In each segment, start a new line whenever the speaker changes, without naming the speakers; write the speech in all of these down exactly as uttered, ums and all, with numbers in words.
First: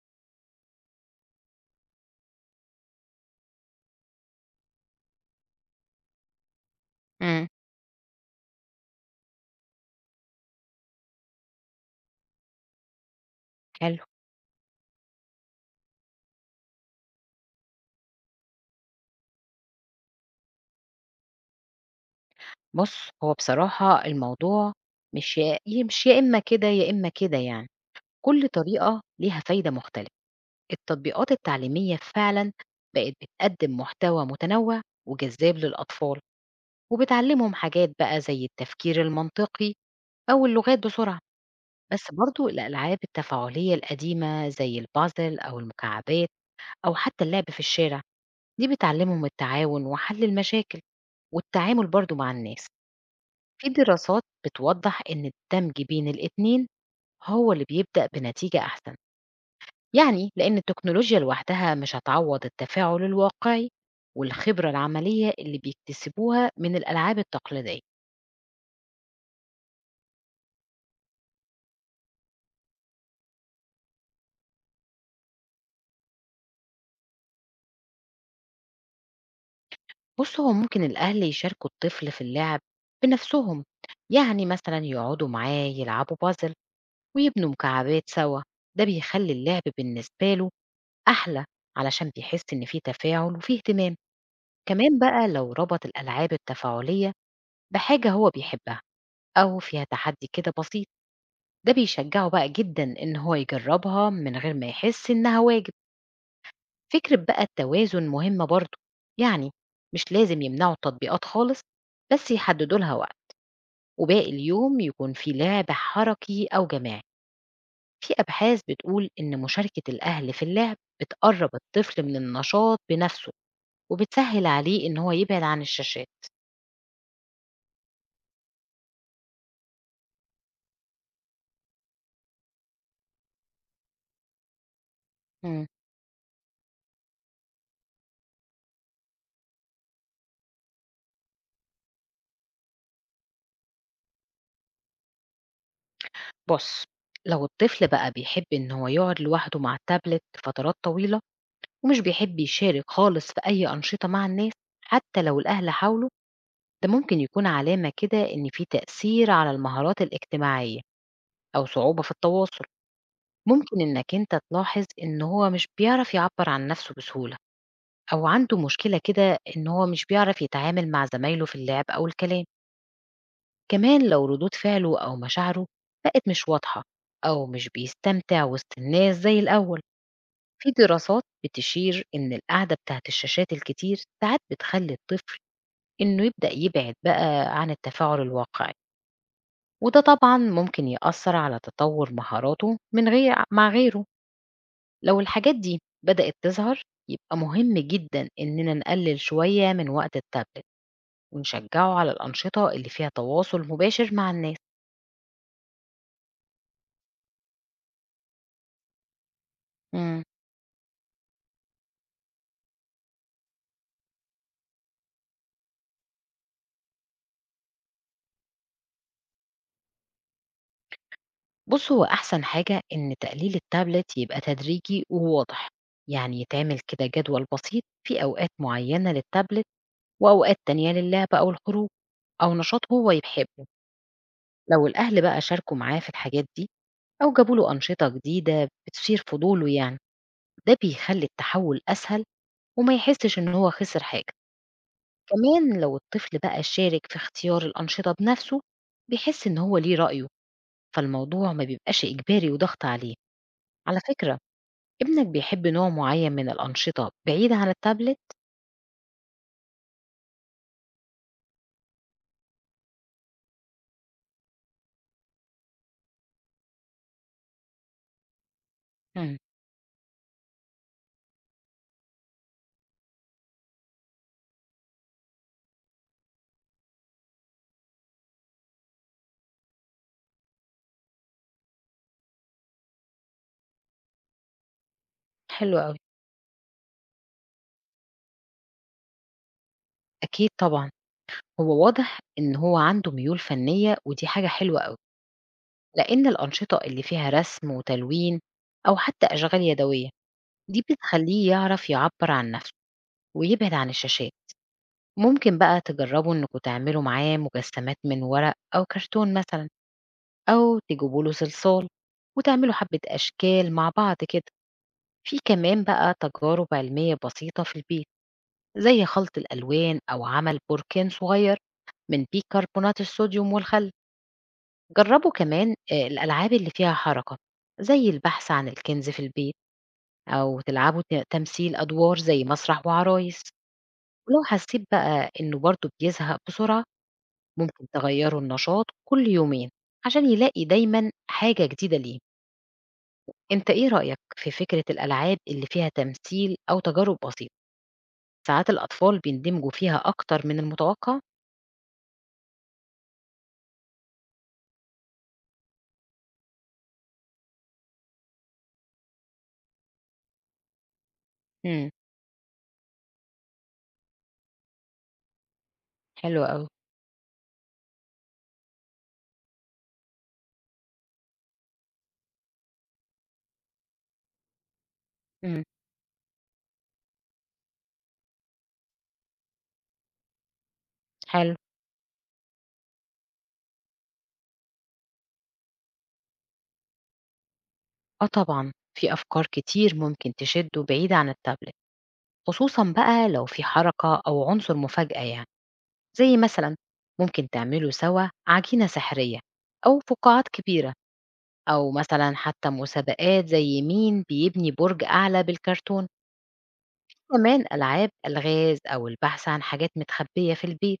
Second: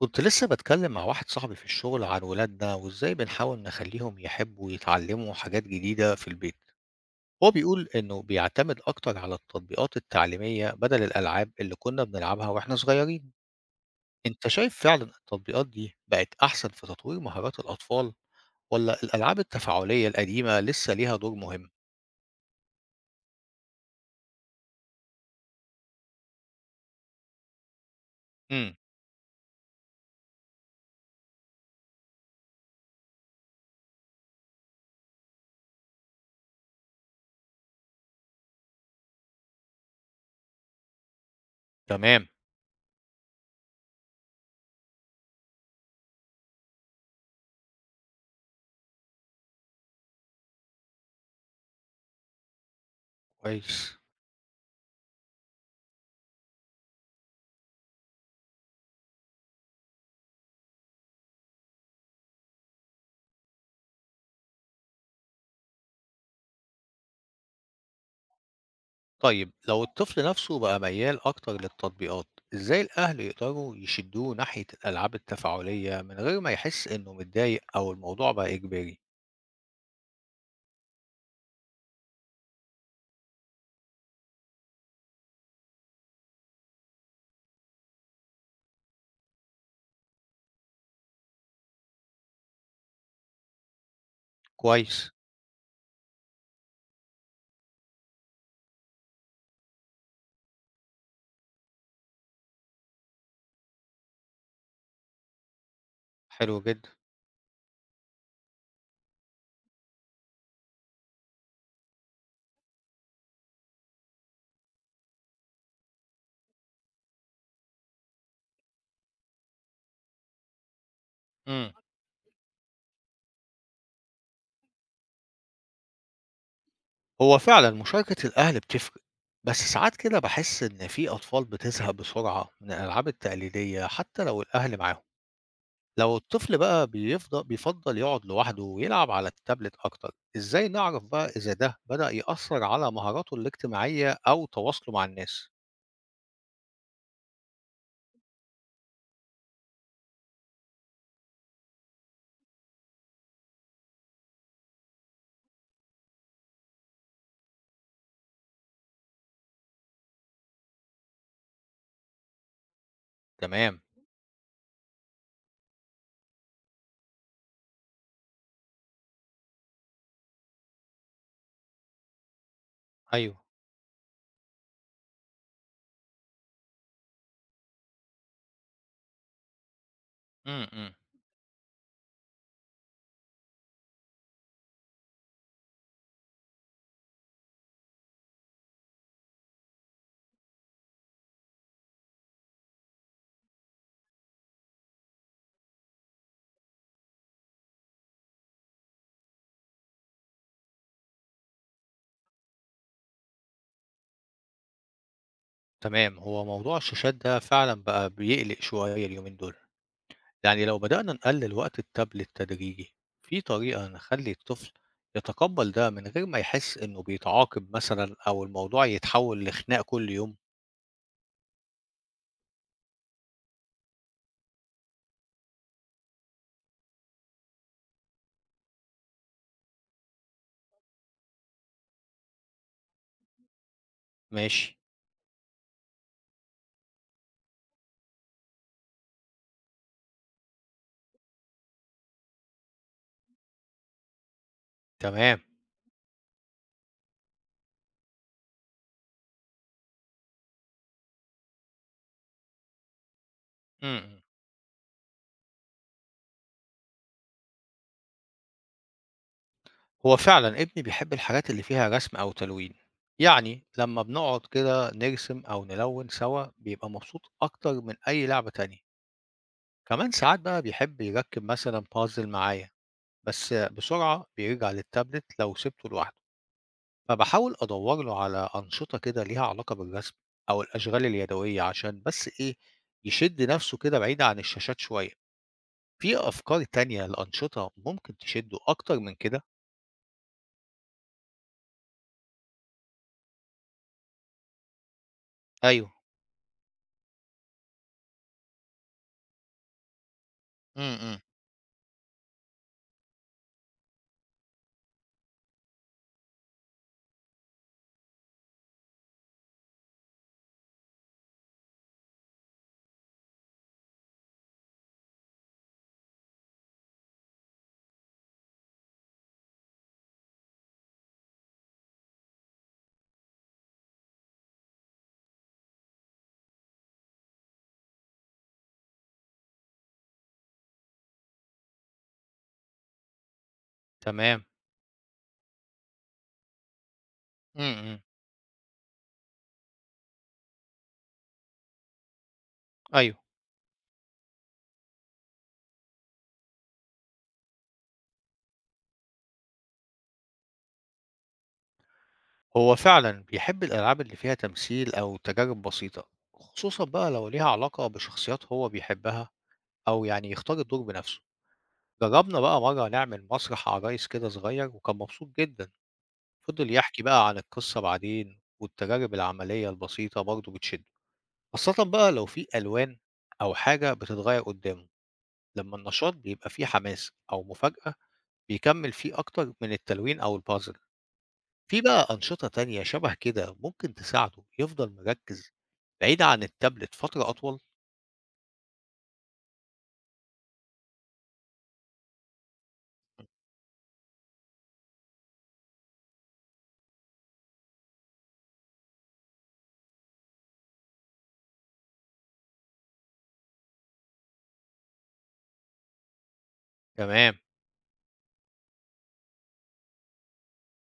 كنت لسه بتكلم مع واحد صاحبي في الشغل عن ولادنا وازاي بنحاول نخليهم يحبوا يتعلموا حاجات جديدة في البيت.
إمم.
هو بيقول انه بيعتمد اكتر على التطبيقات التعليمية بدل الالعاب اللي كنا بنلعبها واحنا صغيرين.
حلو.
انت شايف فعلا التطبيقات دي بقت احسن في تطوير مهارات الاطفال ولا الالعاب التفاعلية القديمة لسه ليها دور مهم؟
بُص، هو بصراحة الموضوع مش يا ي مش يا إمّا كده، يا إمّا كده يعني، كل
امم.
طريقة ليها فايدة مختلفة. التطبيقات التعليمية فعلًا بقت بتقدّم محتوى متنوع وجذاب للأطفال، وبتعلّمهم حاجات بقى زي التفكير المنطقي أو اللغات بسرعة. بس
تمام.
برضه الألعاب التفاعلية القديمة زي الpuzzle أو المكعبات أو حتى اللعب في الشارع، دي بتعلّمهم التعاون وحل المشاكل والتعامل برضه مع الناس. في
كويس.
دراسات بتوضح إن الدمج بين الاتنين هو اللي بيبدأ بنتيجة أحسن يعني لأن التكنولوجيا لوحدها مش هتعوض التفاعل الواقعي والخبرة العملية اللي بيكتسبوها من الألعاب التقليدية.
طيب لو الطفل نفسه بقى ميال أكتر للتطبيقات، إزاي الأهل يقدروا يشدوه ناحية الألعاب التفاعلية من غير ما يحس إنه متضايق أو الموضوع بقى إجباري؟
بص هو ممكن الأهل يشاركوا الطفل في اللعب بنفسهم، يعني مثلا يقعدوا معاه يلعبوا بازل ويبنوا مكعبات سوا، ده بيخلي اللعب بالنسبة له أحلى علشان بيحس إن فيه تفاعل وفيه اهتمام. كمان
كويس.
بقى لو ربط الألعاب التفاعلية بحاجة هو بيحبها أو فيها تحدي كده بسيط، ده بيشجعه بقى جدا إن هو يجربها من غير ما يحس إنها واجب.
حلو جدا.
فكرة بقى التوازن مهمة برضه، يعني مش لازم يمنعوا التطبيقات خالص بس يحددوا لها وقت وباقي اليوم يكون في لعب حركي أو جماعي. في أبحاث بتقول إن مشاركة الأهل في اللعب بتقرب
امم.
الطفل من النشاط بنفسه وبتسهل عليه إن هو يبعد عن الشاشات.
هو فعلا مشاركة الأهل بتفرق، بس ساعات كده بحس إن في أطفال بتزهق بسرعة من الألعاب التقليدية حتى لو الأهل معاهم. لو الطفل بقى بيفضل بيفضل يقعد لوحده ويلعب على التابلت أكتر، إزاي نعرف بقى إذا ده بدأ يأثر على مهاراته الاجتماعية أو تواصله مع الناس؟
بُص، لو الطفل بقى بيحب إن هو يقعد لوحده مع التابلت فترات طويلة ومش بيحب يشارك خالص في أي أنشطة مع الناس، حتى لو الأهل حاولوا، ده ممكن يكون علامة كده إن في تأثير على المهارات الاجتماعية أو صعوبة في التواصل.
تمام.
ممكن إنك أنت تلاحظ إن هو مش بيعرف يعبّر عن نفسه بسهولة أو عنده مشكلة كده إن هو مش بيعرف يتعامل مع زمايله في اللعب أو الكلام.
أيوه.
كمان لو ردود فعله أو مشاعره بقت مش واضحة أو مش بيستمتع وسط الناس زي الأول.
إمم،
في
إمم.
دراسات بتشير إن القعدة بتاعت الشاشات الكتير ساعات بتخلي الطفل إنه يبدأ يبعد بقى عن التفاعل الواقعي، وده طبعا ممكن يأثر على تطور مهاراته من غير مع غيره. لو الحاجات دي بدأت تظهر يبقى مهم جدا إننا نقلل شوية من وقت التابلت ونشجعه على الأنشطة اللي فيها تواصل مباشر مع الناس.
تمام. هو موضوع الشاشات ده فعلًا بقى بيقلق شوية اليومين دول.
مم.
يعني لو بدأنا نقلل وقت التابلت تدريجي، في طريقة نخلّي الطفل يتقبّل ده من غير ما يحس إنه بيتعاقب مثلًا أو الموضوع يتحوّل لخناق كل يوم؟
بُص، هو أحسن حاجة إن تقليل التابلت يبقى تدريجي وواضح، يعني يتعمل كده جدول بسيط في أوقات معيّنة للتابلت وأوقات تانية للعب أو الخروج أو نشاط هو يحبه.
ماشي.
لو الأهل بقى شاركوا معاه في الحاجات دي أو جابوا له أنشطة جديدة بتثير فضوله يعني، ده بيخلّي التحوّل أسهل وما يحسّش إن هو خسر حاجة.
تمام.
كمان لو الطفل بقى شارك في اختيار الأنشطة بنفسه، بيحس إن هو ليه رأيه، فالموضوع ما بيبقاش إجباري وضغط عليه.
إمم،
على
إمم.
فكرة، ابنك بيحب نوع معين من الأنشطة بعيد عن التابلت؟
هو فعلًا ابني بيحب الحاجات اللي فيها رسم أو تلوين، يعني لمّا بنقعد كده نرسم أو نلوّن سوا بيبقى مبسوط أكتر من أي لعبة تانية.
إمم،
كمان ساعات بقى بيحب يركب مثلا بازل معايا، بس بسرعة بيرجع للتابلت لو سبته لوحده، فبحاول أدور له على أنشطة كده ليها علاقة بالرسم أو الأشغال اليدوية عشان بس إيه، يشد نفسه كده بعيد عن الشاشات شوية.
حلو أوي.
في أفكار تانية لأنشطة ممكن تشده أكتر من كده؟
أكيد طبعًا، هو واضح إن هو عنده ميول فنية ودي حاجة حلوة أوي،
أيوه.
لأن الأنشطة اللي فيها رسم وتلوين أو حتى أشغال يدوية، دي
امم.
بتخلّيه يعرف يعبّر عن نفسه ويبعد عن الشاشات. ممكن بقى تجرّبوا إنكم تعملوا معاه مجسمات من ورق أو كرتون مثلًا، أو تجيبوا له صلصال وتعملوا حبّة أشكال مع بعض كده. في كمان بقى تجارب علمية بسيطة في البيت. زي خلط الألوان أو عمل بركان صغير من بيكربونات الصوديوم والخل. جربوا كمان آه، الألعاب اللي فيها حركة زي البحث عن الكنز في البيت، أو تلعبوا ت- تمثيل أدوار زي مسرح وعرايس. ولو
تمام.
حسيت بقى إنه برضه بيزهق بسرعة ممكن
امم.
تغيروا النشاط كل يومين عشان يلاقي دايما حاجة جديدة ليه.
أيوه.
انت ايه رأيك في فكرة الألعاب اللي فيها تمثيل أو تجارب بسيطة؟ ساعات الأطفال بيندمجوا فيها أكتر من المتوقع.
هو فعلا بيحب الألعاب اللي فيها تمثيل أو تجارب بسيطة، خصوصا بقى لو ليها علاقة بشخصيات هو بيحبها، أو يعني يختار الدور بنفسه.
مم.
جربنا بقى مرة نعمل مسرح عرايس كده صغير وكان مبسوط جدا.
حلو أوي.
فضل يحكي بقى عن القصة بعدين، والتجارب العملية البسيطة برضه بتشد، خاصة بقى لو في ألوان أو حاجة بتتغير قدامه.
إمم،
لما النشاط بيبقى فيه حماس أو مفاجأة بيكمل فيه أكتر من التلوين أو البازل.
حلو.
في بقى أنشطة تانية شبه كده ممكن تساعده يفضل مركز بعيد عن التابلت فترة أطول؟
آه طبعًا، في أفكار كتير ممكن تشدّه بعيد عن التابلت، خصوصًا بقى لو في حركة أو عنصر مفاجأة يعني، زي مثلًا ممكن تعملوا سوا عجينة سحرية أو فقاعات كبيرة، أو مثلًا حتى مسابقات زي مين بيبني برج أعلى بالكرتون.
تمام.
كمان ألعاب ألغاز أو البحث عن حاجات متخبية في البيت،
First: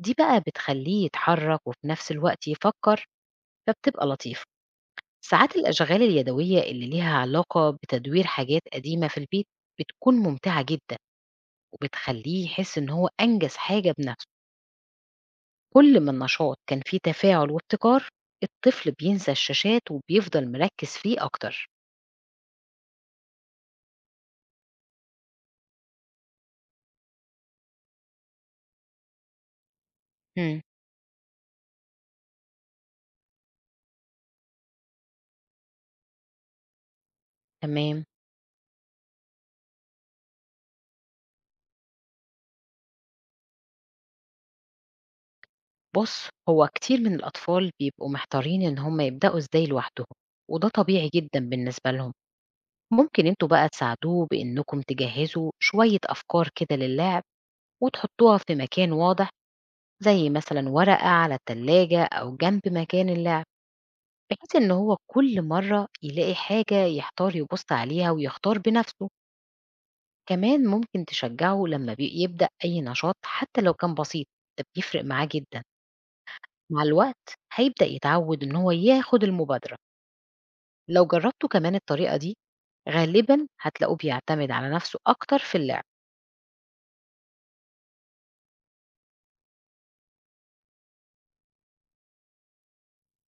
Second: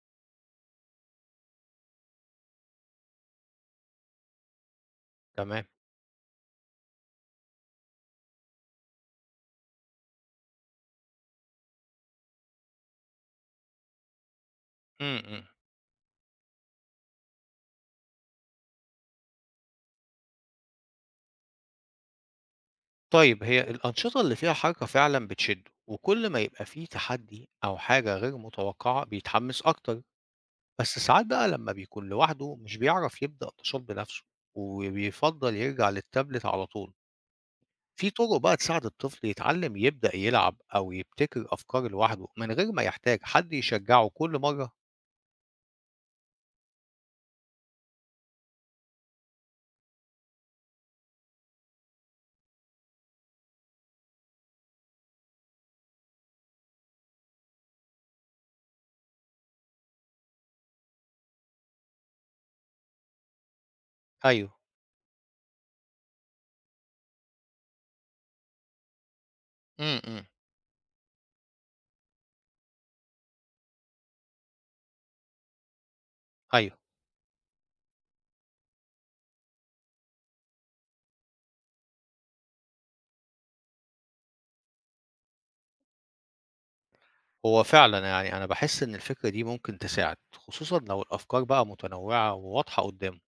دي بقى بتخلّيه يتحرك وفي نفس الوقت يفكّر، فبتبقى لطيفة. ساعات
تمام.
الأشغال اليدوية اللي ليها علاقة بتدوير حاجات قديمة في البيت بتكون ممتعة جدا وبتخليه يحس إن هو أنجز حاجة بنفسه.
م -م.
كل ما النشاط كان فيه تفاعل وابتكار الطفل بينسى الشاشات وبيفضل مركز فيه أكتر.
طيب هي الأنشطة اللي فيها حركة فعلا بتشده، وكل ما يبقى فيه تحدي أو حاجة غير متوقعة بيتحمس أكتر.
مم.
بس ساعات بقى لما بيكون لوحده مش بيعرف يبدأ نشاط بنفسه، وبيفضل يرجع للتابلت على طول.
تمام.
في طرق بقى تساعد الطفل يتعلم يبدأ يلعب أو يبتكر أفكار لوحده من غير ما يحتاج حد يشجعه كل مرة؟
بص هو كتير من الأطفال بيبقوا محتارين إن هم يبدأوا إزاي لوحدهم، وده طبيعي جدا بالنسبة لهم. ممكن انتوا بقى تساعدوه بإنكم تجهزوا شوية أفكار كده للعب وتحطوها في مكان واضح، زي مثلا ورقة على التلاجة أو جنب مكان اللعب، بحيث
أيوه.
إن هو كل مرة يلاقي حاجة يحتار يبص عليها ويختار بنفسه.
امم.
كمان ممكن تشجعه لما بي- يبدأ أي نشاط حتى لو كان بسيط، ده بيفرق معاه جدا.
ايوه.
مع الوقت هيبدأ يتعود إن هو ياخد المبادرة. لو جربتوا كمان الطريقة دي غالبا هتلاقوه بيعتمد على نفسه أكتر في اللعب.
هو فعلا يعني انا بحس ان الفكره دي ممكن تساعد، خصوصا لو الافكار بقى متنوعه وواضحه قدامه.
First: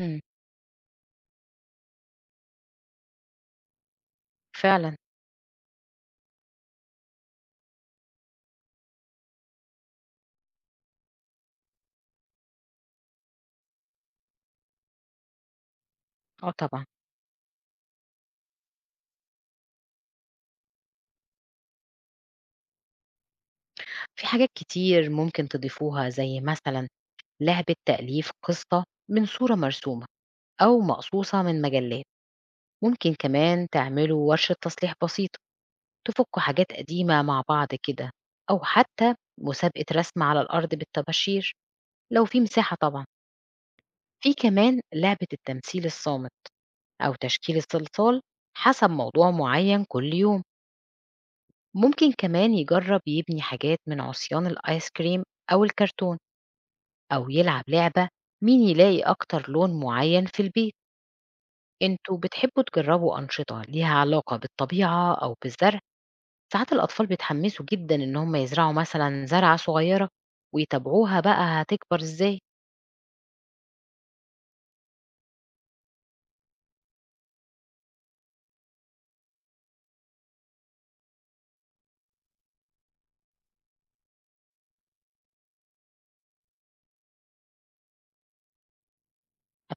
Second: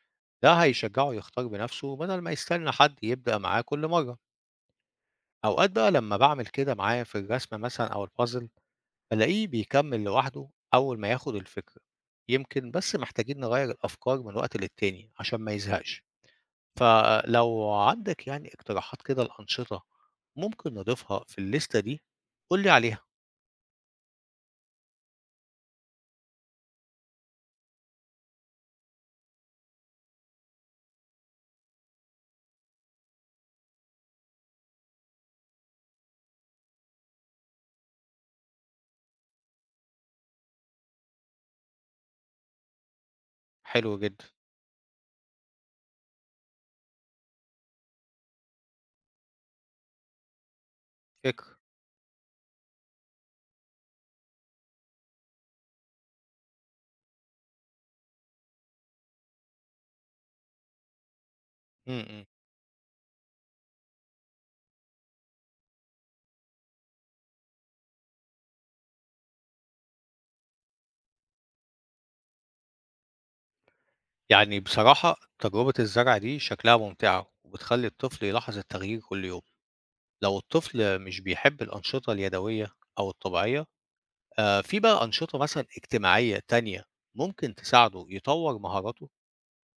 مم.
ده هيشجعه يختار بنفسه بدل ما يستنى حد يبدأ معاه كل مرة.
فعلا.
أوقات بقى لما بعمل كده معاه في الرسمة مثلا أو البازل بلاقيه بيكمل لوحده أول ما ياخد الفكرة. يمكن بس محتاجين نغير الأفكار من وقت للتاني عشان ما يزهقش.
اه طبعا،
فلو عندك يعني اقتراحات كده الأنشطة ممكن نضيفها في الليستة دي، قولي عليها.
في حاجات كتير ممكن تضيفوها زي مثلا لعبة تأليف قصة من صورة مرسومة أو مقصوصة من مجلات. ممكن كمان تعملوا ورشة تصليح بسيطة تفكوا حاجات قديمة مع بعض كده، أو حتى مسابقة رسم على الأرض بالطباشير لو في مساحة طبعا.
حلو جدا.
في كمان لعبة التمثيل الصامت أو تشكيل الصلصال حسب موضوع معين كل يوم.
فكرة.
ممكن كمان يجرب يبني حاجات من عصيان الآيس كريم أو الكرتون، أو يلعب لعبة مين يلاقي أكتر لون معين في البيت.
م-
أنتوا
م.
بتحبوا تجربوا أنشطة ليها علاقة بالطبيعة أو بالزرع؟ ساعات الأطفال بيتحمسوا جدا إن هم يزرعوا مثلا زرعة صغيرة ويتابعوها بقى هتكبر إزاي.
يعني بصراحة تجربة الزرع دي شكلها ممتعة وبتخلي الطفل يلاحظ التغيير كل يوم. لو الطفل مش بيحب الأنشطة اليدوية أو الطبيعية، آه، في بقى أنشطة مثلا اجتماعية تانية ممكن تساعده يطور مهاراته؟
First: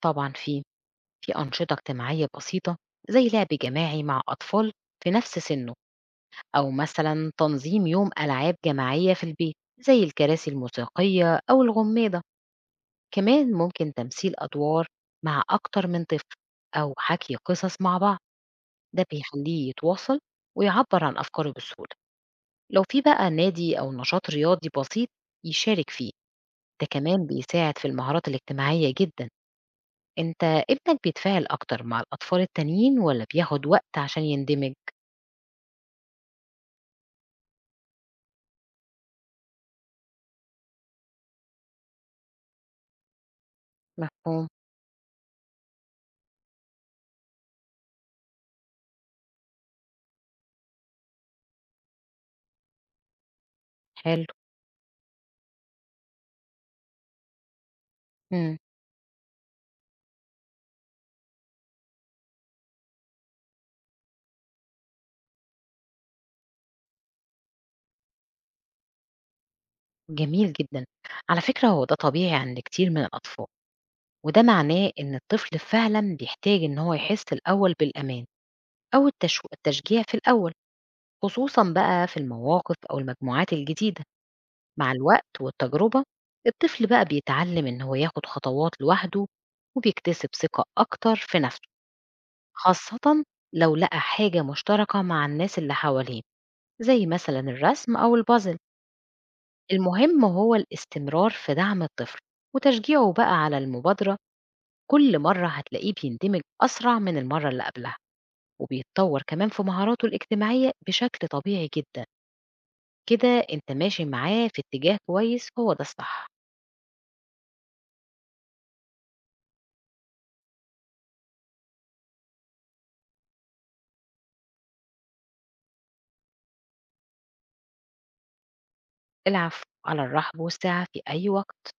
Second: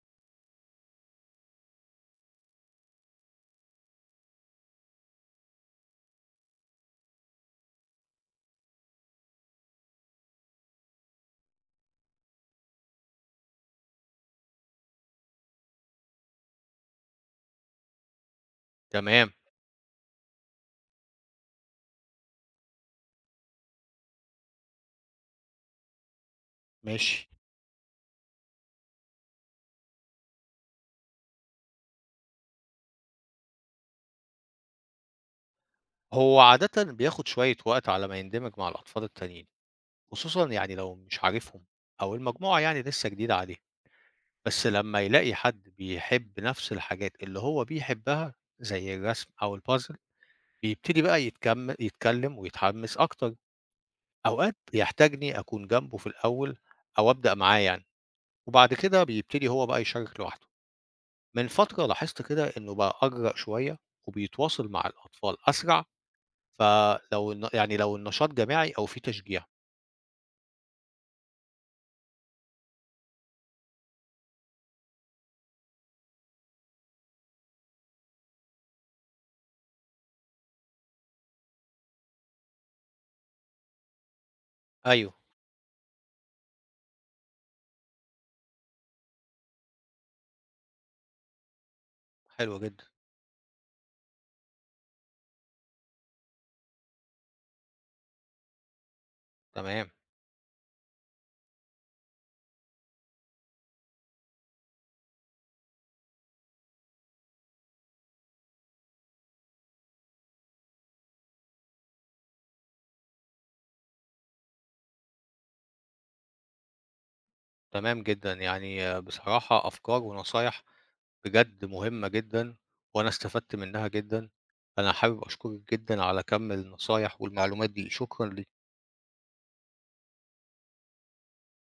طبعا، في في أنشطة اجتماعية بسيطة زي لعب جماعي مع أطفال في نفس سنه، أو مثلا تنظيم يوم ألعاب جماعية في البيت زي الكراسي الموسيقية أو الغميضة. كمان ممكن تمثيل أدوار مع أكتر من طفل أو حكي قصص مع بعض. ده
تمام.
بيخليه يتواصل ويعبر عن أفكاره بسهولة. لو في بقى نادي أو نشاط رياضي بسيط يشارك فيه ده كمان
ماشي.
بيساعد في المهارات الاجتماعية جدا. انت ابنك بيتفاعل أكتر مع الأطفال التانيين ولا بياخد وقت عشان يندمج؟
هو عادة بياخد شوية وقت على ما يندمج مع الأطفال التانيين، خصوصا يعني لو مش عارفهم أو المجموعة يعني لسه جديدة عليه.
مفهوم.
بس لما يلاقي حد بيحب نفس الحاجات اللي هو بيحبها زي الرسم أو البازل بيبتدي بقى يتكم... يتكلم ويتحمس أكتر.
حلو.
أوقات بيحتاجني أكون جنبه في الأول أو أبدأ معاه يعني.
مم.
وبعد كده بيبتدي هو بقى يشارك لوحده. من فترة لاحظت كده إنه بقى أجرأ شوية وبيتواصل مع الأطفال أسرع، فلو الن يعني لو النشاط جماعي أو في تشجيع.
جميل جدا. على فكرة هو ده طبيعي عند كتير من الأطفال، وده معناه إن الطفل فعلا بيحتاج إن هو يحس الأول بالأمان أو التشو- التشجيع في الأول، خصوصا بقى في المواقف أو المجموعات الجديدة. مع
أيوه.
الوقت والتجربة الطفل بقى بيتعلم إن هو ياخد خطوات لوحده وبيكتسب ثقة أكتر في نفسه،
حلو جدًا.
خاصة لو لقى حاجة مشتركة مع الناس اللي حواليه زي مثلا الرسم أو البازل.
تمام.
المهم هو الاستمرار في دعم الطفل وتشجيعه بقى على المبادرة، كل مرة هتلاقيه بيندمج أسرع من المرة اللي قبلها، وبيتطور كمان في مهاراته الاجتماعية بشكل طبيعي جدا. كده انت ماشي معاه في اتجاه كويس، هو ده الصح.
تمام جدًا. يعني آه، بصراحة أفكار ونصايح بجد مهمة جدًا، وأنا استفدت منها جدًا. أنا حابب أشكرِك جدًا على كم النصايح والمعلومات دي، شكرًا ليكِ.
العفو، على الرحب والسعة في أي وقت.